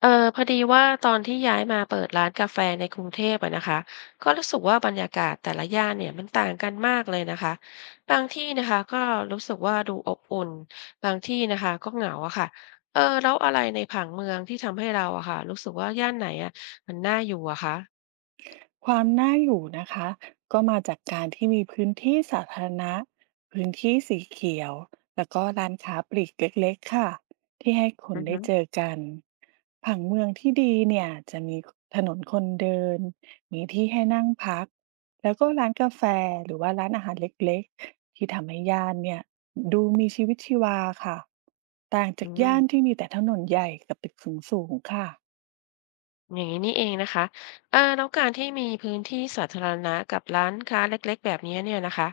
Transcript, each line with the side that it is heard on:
left: เออพอดีว่าตอนที่ย้ายมาเปิดร้านกาแฟในกรุงเทพอะนะคะก็รู้สึกว่าบรรยากาศแต่ละย่านเนี่ยมันต่างกันมากเลยนะคะบางที่นะคะก็รู้สึกว่าดูอบอุ่นบางที่นะคะก็เหงาอะค่ะแล้วอะไรในผังเมืองที่ทำให้เราอะค่ะรู้สึกว่าย่านไหนอะมันน่าอยู่อะคะ
right: ความน่าอยู่นะคะก็มาจากการที่มีพื้นที่สาธารณะพื้นที่สีเขียวแล้วก็ร้านค้าปลีกเล็กๆค่ะที่ให้คน
left: อือ
right: ได้
left: ฮึ
right: เจอกันผังเมืองที่ดีเนี่ยจะมีถนนคนเดินมีที่ให้นั่งพักแล้วก็ร้านกาแฟหรือว่าร้านอาหารเล็กๆที่ทำให้ย่านเนี่ยดูมีชีวิตชีวาค่ะต่าง
left: อื
right: จากย่าน
left: ม
right: ที่มีแต่ถนนใหญ่กับตึกสูงๆค่ะ
left: อย่างนี้นี่เองนะคะแล้วการที่มีพื้นที่สาธารณะกับร้านค้าเล็กๆแบบนี้เนี่ยนะคะ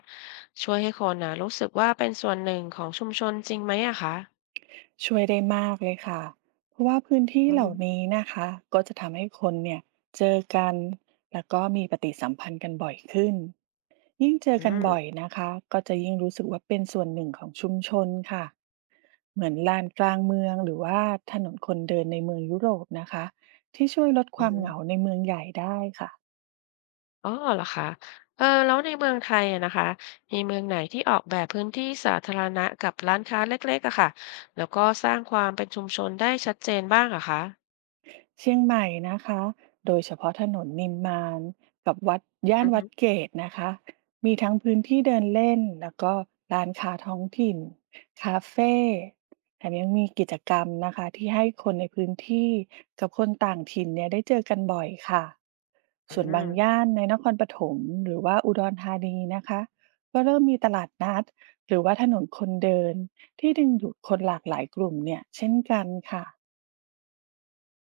left: ช่วยให้คนนะรู้สึกว่าเป็นส่วนหนึ่งของชุมชนจริงไหมอะคะ
right: ช่วยได้มากเลยค่ะ เพราะว่าพื้นที่
left: อือ
right: เห
left: ฮึ
right: ล่านี้นะคะก็จะทำให้คนเนี่ยเจอกันแล้วก็มีปฏิสัมพันธ์กันบ่อยขึ้นยิ่งเจอ
left: อื
right: กันบ่อย
left: ม
right: นะคะก็จะยิ่งรู้สึกว่าเป็นส่วนหนึ่งของชุมชนค่ะเหมือนลานกลางเมืองหรือว่าถนนคนเดินในเมืองยุโรปนะคะที่ช่วยลดค
left: อือ
right: วาม
left: ฮึ
right: เหงาในเมืองใหญ่ได้ค่ะ
left: อ๋อเหรอคะแล้วในเมืองไทยอะนะคะ มีเมืองไหนที่ออกแบบพื้นที่สาธารณะกับร้านค้าเล็กๆอะค่ะแล้วก็สร้างความเป็นชุมชนได้ชัดเจนบ้างอะคะ
right: เชียงใหม่นะคะโดยเฉพาะถนนนิมมานกับวัดย่าน
left: อือ
right: วั
left: ฮึ
right: ดเกตนะคะมีทั้งพื้นที่เดินเล่นแล้วก็ร้านค้าท้องถิ่นคาเฟ่แถมยังมีกิจกรรมนะคะที่ให้คนในพื้นที่กับคนต่างถิ่นเนี่ยได้เจอกันบ่อยค่ะ
left: อื
right: ส่วนบาง
left: ม
right: ย่านในนครปฐมหรือว่าอุดรธานีนะคะก็เริ่มมีตลาดนัดหรือว่าถนนคนเดินที่ดึงดูดคนหลากหลายกลุ่มเนี่ยเช่นกันค่ะ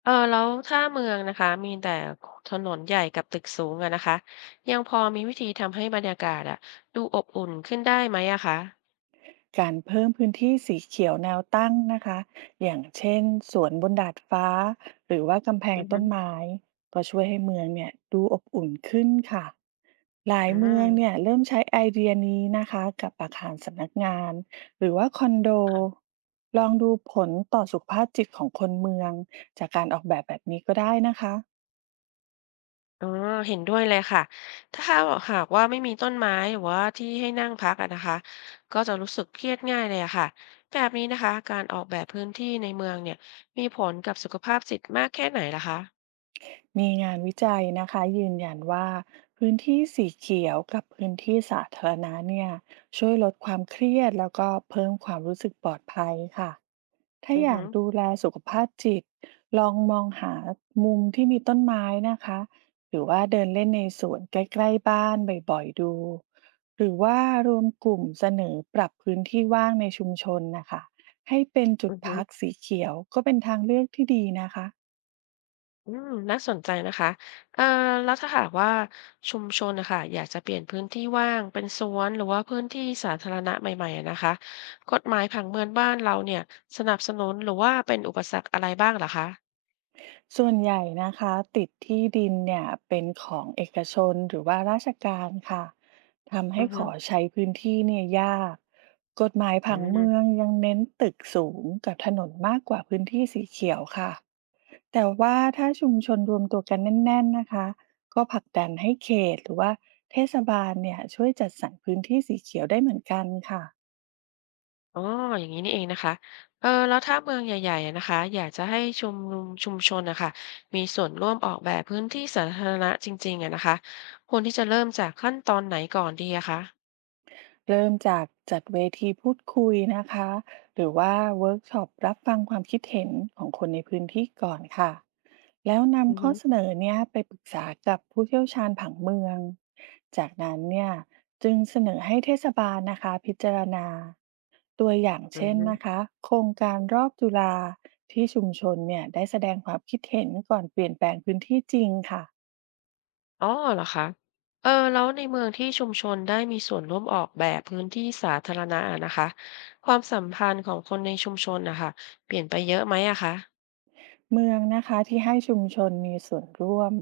left: แล้วถ้าเมืองนะคะมีแต่คถนนใหญ่กับตึกสูงอะนะคะ ยังพอมีวิธีทำให้บรรยากาศอะดูอบอุ่นขึ้นได้ไหมอะคะ
right: การเพิ่มพื้นที่สีเขียวแนวตั้งนะคะอย่างเช่นสวนบนดาดฟ้าหรือว่ากำแพง
left: อือฮึ
right: ต้นไม้ ก็ช่วยให้เมืองเนี่ยดูอบอุ่นขึ้นค่ะ หลา
left: อื
right: ยเมืองเนี่
left: ม
right: ยเริ่มใช้ไอเดียนี้นะคะกับอาคารสำนักงานหรือว่าคอนโด
left: ค่ะ
right: ลองดูผลต่อสุขภาพจิตของคนเมืองจากการออกแบบแบบนี้ก็ได้นะคะ
left: อ๋อเห็นด้วยเลยค่ะถ้าหากว่าไม่มีต้นไม้หรือว่าที่ให้นั่งพักอะนะคะ ก็จะรู้สึกเครียดง่ายเลยอะค่ะแบบนี้นะคะการออกแบบพื้นที่ในเมืองเนี่ยมีผลกับสุขภาพจิตมากแค่ไหนล่ะคะ
right: มีงานวิจัยนะคะยืนยันว่าพื้นที่สีเขียวกับพื้นที่สาธารณะเนี่ยช่วยลดความเครียดแล้วก็เพิ่มความรู้สึกปลอดภัยค่ะถ้า
left: อือ
right: อยา
left: ฮึ
right: กดูแลสุขภาพจิตลองมองหามุมที่มีต้นไม้นะคะหรือว่าเดินเล่นในสวนใกล้ๆบ้านบ่อยๆดูหรือว่ารวมกลุ่มเสนอปรับพื้นที่ว่างในชุมชนนะคะให้เป็นจุ
left: อื
right: ด
left: อฮึ
right: พักสีเขียวก็เป็นทางเลือกที่ดีนะคะ
left: อืมน่าสนใจนะคะเอ่อแล้วถ้าหากว่าชุมชนนะคะอยากจะเปลี่ยนพื้นที่ว่างเป็นสวนหรือว่าพื้นที่สาธารณะใหม่ๆอะนะคะกฎหมายผังเมืองบ้านเราเนี่ยสนับสนุนหรือว่าเป็นอุปสรรคอะไรบ้างเหรอคะ
right: ส่วนใหญ่นะคะติดที่ดินเนี่ยเป็นของเอกชนหรือว่าราชการค่ะทำ
left: อื
right: ให้
left: อ
right: ข
left: ฮึ
right: อใช้พื้นที่เนี่ยยากกฎหมาย
left: อื
right: ผัง
left: ม
right: เมืองยังเน้นตึกสูงกับถนนมากกว่าพื้นที่สีเขียวค่ะแต่ว่าถ้าชุมชนรวมตัวกันแน่นๆนะคะก็ผลักดันให้เขตหรือว่าเทศบาลเนี่ยช่วยจัดสรรพื้นที่สีเขียวได้เหมือนกันค่ะ
left: อ๋ออย่างนี้นี่เองนะคะแล้วถ้าเมืองใหญ่ๆอะนะคะอยากจะให้ชุมชนนะคะมีส่วนร่วมออกแบบพื้นที่สาธารณะจริงๆอะนะคะควรที่จะเริ่มจากขั้นตอนไหนก่อนดีอะคะ
right: เริ่มจากจัดเวทีพูดคุยนะคะหรือว่าเวิร์กช็อปรับฟังความคิดเห็นของคนในพื้นที่ก่อนค่ะแล้ว
left: อือ
right: นำข้
left: ฮึ
right: อเสนอเนี่ยไปปรึกษากับผู้เชี่ยวชาญผังเมืองจากนั้นเนี่ยจึงเสนอให้เทศบาลนะคะพิจารณาตัวอย่าง
left: อื
right: เช่น
left: ม
right: นะคะโครงการรอบจุฬาที่ชุมชนเนี่ยได้แสดงความคิดเห็นก่อนเปลี่ยนแปลงพื้นที่จริงค่ะ
left: อ๋อเหรอคะแล้วในเมืองที่ชุมชนได้มีส่วนร่วมออกแบบพื้นที่สาธารณะอะนะคะความสัมพันธ์ของคนในชุมชนนะคะเปลี่ยนไปเยอะไหมอะคะ
right: เมืองนะคะที่ให้ชุมชนมีส่วนร่วม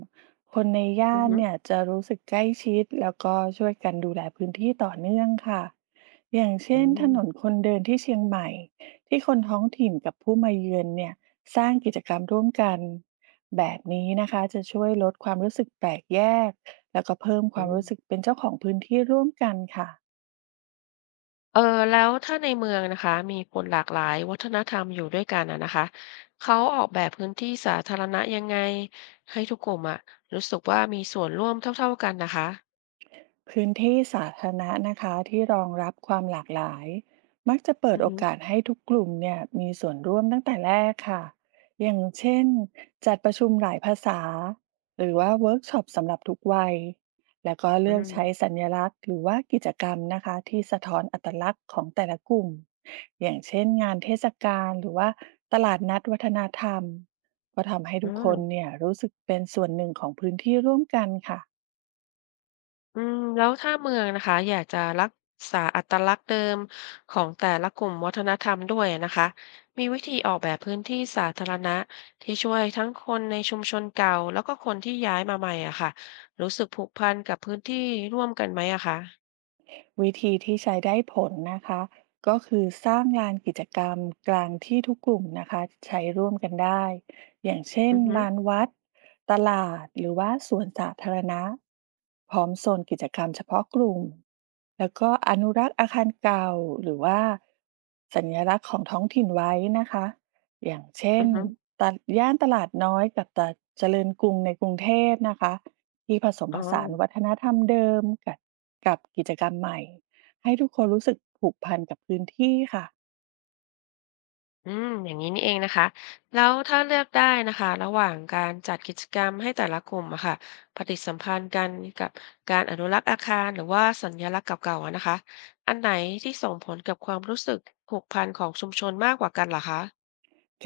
right: คนในย่า
left: อือ
right: น
left: ฮึ
right: เนี่ยจะรู้สึกใกล้ชิดแล้วก็ช่วยกันดูแลพื้นที่ต่อเนื่องค่ะอย่าง
left: อื
right: เช่นถนน
left: ม
right: คนเดินที่เชียงใหม่ที่คนท้องถิ่นกับผู้มาเยือนเนี่ยสร้างกิจกรรมร่วมกันแบบนี้นะคะจะช่วยลดความรู้สึกแปลกแยกแล้วก็เพิ่มค
left: อื
right: วาม
left: ม
right: รู้สึกเป็นเจ้าของพื้นที่ร่วมกันค่ะ
left: เออแล้วถ้าในเมืองนะคะมีคนหลากหลายวัฒนธรรมอยู่ด้วยกันอะนะคะเขาออกแบบพื้นที่สาธารณะยังไงให้ทุกกลุ่มอะรู้สึกว่ามีส่วนร่วมเท่าๆกันนะคะ
right: พื้นที่สาธารณะนะคะที่รองรับความหลากหลายมักจะเปิ
left: อื
right: ด
left: อ
right: โอ
left: ฮึ
right: กาสให้ทุกกลุ่มเนี่ยมีส่วนร่วมตั้งแต่แรกค่ะอย่างเช่นจัดประชุมหลายภาษาหรือว่าเวิร์กช็อปสำหรับทุกวัยแล้วก็
left: อื
right: เลือกใช้
left: ม
right: สัญลักษณ์หรือว่ากิจกรรมนะคะที่สะท้อนอัตลักษณ์ของแต่ละกลุ่มอย่างเช่นงานเทศกาลหรือว่าตลาดนัดวัฒนธรรมก็ทำให้
left: อื
right: ทุกคน
left: ม
right: เนี่ยรู้สึกเป็นส่วนหนึ่งของพื้นที่ร่วมกันค่ะ
left: อืมแล้วถ้าเมืองนะคะอยากจะรักษาอัตลักษณ์เดิมของแต่ละกลุ่มวัฒนธรรมด้วยนะคะมีวิธีออกแบบพื้นที่สาธารณะที่ช่วยทั้งคนในชุมชนเก่าแล้วก็คนที่ย้ายมาใหม่อะค่ะรู้สึกผูกพันกับพื้นที่ร่วมกันไหมอะคะ
right: วิธีที่ใช้ได้ผลนะคะก็คือสร้างลานกิจกรรมกลางที่ทุกกลุ่มนะคะใช้ร่วมกันได้อย่างเช่น
left: อือฮึ
right: ลานวัดตลาดหรือว่าสวนสาธารณะพร้อมโซนกิจกรรมเฉพาะกลุ่มแล้วก็อนุรักษ์อาคารเก่าหรือว่าสัญลักษณ์ของท้องถิ่นไว้นะคะอย่างเช่
left: อื
right: น
left: อฮึ
right: ตลดย่านตลาดน้อยกับตลาดเจริญกรุงในกรุงเทพนะคะ ที่ผสม
left: อ๋
right: ผ
left: อ
right: สานวัฒนธรรมเดิมกับกิจกรรมใหม่ให้ทุกคนรู้สึกผูกพันกับพื้นที่ค่ะ
left: อืม อย่างนี้นี่เองนะคะ แล้วถ้าเลือกได้นะคะระหว่างการจัดกิจกรรมให้แต่ละกลุ่มอะค่ะปฏิสัมพันธ์กันกับการอนุรักษ์อาคารหรือว่าสัญลักษณ์เก่าๆอะนะคะ อันไหนที่ส่งผลกับความรู้สึกผูกพันของชุมชนมากกว่ากันเหรอคะ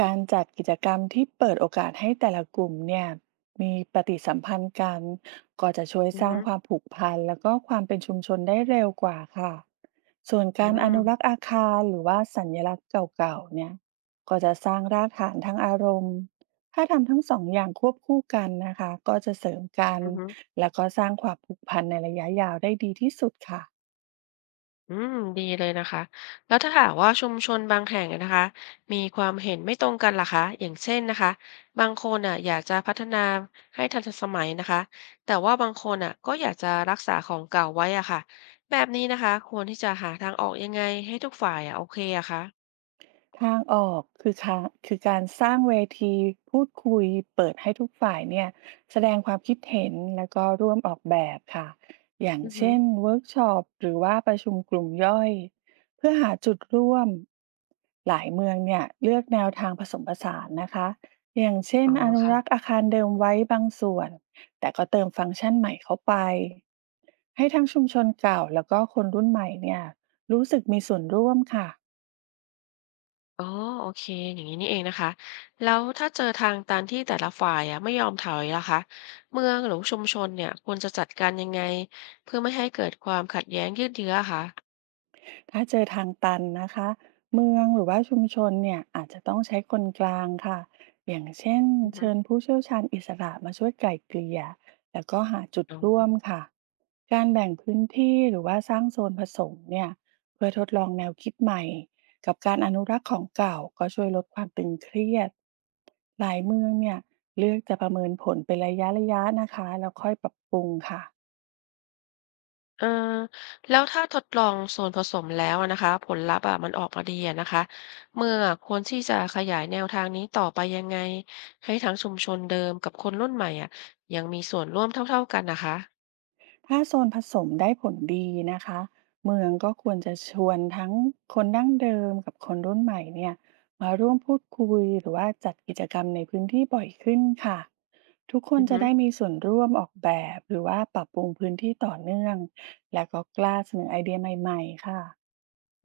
right: การจัดกิจกรรมที่เปิดโอกาสให้แต่ละกลุ่มเนี่ยมีปฏิสัมพันธ์กันก็จะช่วย
left: อือ
right: สร้าง
left: ฮึ
right: ความผูกพันแล้วก็ความเป็นชุมชนได้เร็วกว่าค่ะส่วน
left: อื
right: การอ
left: ม
right: นุรักษ์อาคารหรือว่าสัญลักษณ์เก่าๆเนี่ยก็จะสร้างรากฐานทางอารมณ์ถ้าทำทั้งสองอย่างควบคู่กันนะคะก็จะเสริมกัน
left: อือฮึ
right: แล้วก็สร้างความผูกพันในระยะยาวได้ดีที่สุดค่ะ
left: อืมดีเลยนะคะแล้วถ้าหากว่าชุมชนบางแห่งอะนะคะมีความเห็นไม่ตรงกันล่ะคะอย่างเช่นนะคะบางคนอ่ะอยากจะพัฒนาให้ทันสมัยนะคะแต่ว่าบางคนอ่ะก็อยากจะรักษาของเก่าไว้อ่ะค่ะแบบนี้นะคะควรที่จะหาทางออกยังไงให้ทุกฝ่ายอ่ะโอเคอะคะ
right: ทางออกคือการสร้างเวทีพูดคุยเปิดให้ทุกฝ่ายเนี่ยแสดงความคิดเห็นแล้วก็ร่วมออกแบบค่ะอย่าง
left: อือฮึ
right: เช่นเวิร์กช็อปหรือว่าประชุมกลุ่มย่อยเพื่อหาจุดร่วมหลายเมืองเนี่ยเลือกแนวทางผสมผสานนะคะอย่างเช่น
left: อ๋อ
right: อนุรักษ์
left: ค่ะ
right: อาคารเดิมไว้บางส่วนแต่ก็เติมฟังก์ชันใหม่เข้าไปให้ทั้งชุมชนเก่าแล้วก็คนรุ่นใหม่เนี่ยรู้สึกมีส่วนร่วมค่ะ
left: อ๋อโอเคอย่างนี้นี่เองนะคะแล้วถ้าเจอทางตันที่แต่ละฝ่ายอะไม่ยอมถอยล่ะคะเมืองหรือชุมชนเนี่ยควรจะจัดการยังไงเพื่อไม่ให้เกิดความขัดแย้งยืดเยื้ออะคะ
right: ถ้าเจอทางตันนะคะเมืองหรือว่าชุมชนเนี่ยอาจจะต้องใช้คนกลางค่ะอย่างเช่น
left: อือฮึ
right: เชิญผู้เชี่ยวชาญอิสระมาช่วยไกล่เกลี่ยแล้วก็หาจุด
left: อ๋อ
right: ร่วมค่ะการแบ่งพื้นที่หรือว่าสร้างโซนผสมเนี่ยเพื่อทดลองแนวคิดใหม่กับการอนุรักษ์ของเก่าก็ช่วยลดความตึงเครียดหลายเมืองเนี่ยเลือกจะประเมินผลเป็นระยะนะคะแล้วค่อยปรับปรุงค่ะ
left: เออแล้วถ้าทดลองส่วนผสมแล้วอะนะคะผลลัพธ์อะมันออกมาดีอะนะคะเมื่อควรที่จะขยายแนวทางนี้ต่อไปยังไงให้ทั้งชุมชนเดิมกับคนรุ่นใหม่อะยังมีส่วนร่วมเท่าๆกันนะคะ
right: ถ้าโซนผสมได้ผลดีนะคะเมืองก็ควรจะชวนทั้งคนดั้งเดิมกับคนรุ่นใหม่เนี่ยมาร่วมพูดคุยหรือว่าจัดกิจกรรมในพื้นที่บ่อยขึ้นค่ะทุกคน
left: อือ
right: จะ
left: ฮึ
right: ได้มีส่วนร่วมออกแบบหรือว่าปรับปรุงพื้นที่ต่อเนื่องและก็กล้าเสนอไอเดียใหม่ๆค่ะ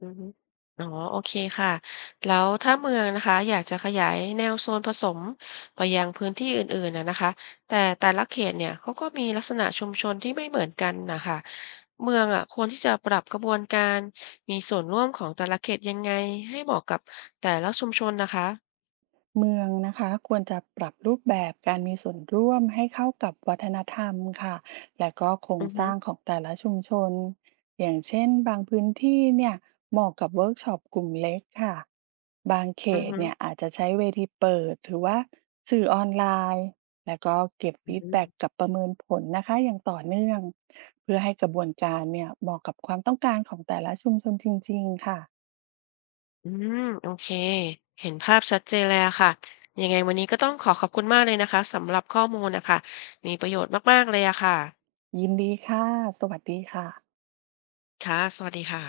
left: อือฮึอ๋อโอเคค่ะแล้วถ้าเมืองนะคะอยากจะขยายแนวโซนผสมไปยังพื้นที่อื่นๆนะนะคะแต่ละเขตเนี่ยเขาก็มีลักษณะชุมชนที่ไม่เหมือนกันนะค่ะเมืองอะควรที่จะปรับกระบวนการมีส่วนร่วมของแต่ละเขตยังไงให้เหมาะกับแต่ละชุมชนนะคะ
right: เมืองนะคะควรจะปรับรูปแบบการมีส่วนร่วมให้เข้ากับวัฒนธรรมค่ะและก็โคร
left: อื
right: ง
left: อ
right: ส
left: ฮึ
right: ร้างของแต่ละชุมชนอย่างเช่นบางพื้นที่เนี่ยเหมาะกับเวิร์กช็อปกลุ่มเล็กค่ะบางเข
left: อือ
right: ต
left: ฮึ
right: เนี่ยอาจจะใช้เวทีเปิดหรือว่าสื่อออนไลน์แล้วก็เก็บ
left: อื
right: ฟีด
left: ม
right: แบ็กกับประเมินผลนะคะอย่างต่อเนื่องเพื่อให้กระบวนการเนี่ยเหมาะกับความต้องการของแต่ละชุมชนจริงๆค่ะ
left: อืมโอเคเห็นภาพชัดเจนเลยอะค่ะยังไงวันนี้ก็ต้องขอขอบคุณมากเลยนะคะสำหรับข้อมูลน่ะคะมีประโยชน์มากๆเลยอะค่ะ
right: ยินดีค่ะสวัสดีค่ะ
left: ค่ะสวัสดีค่ะ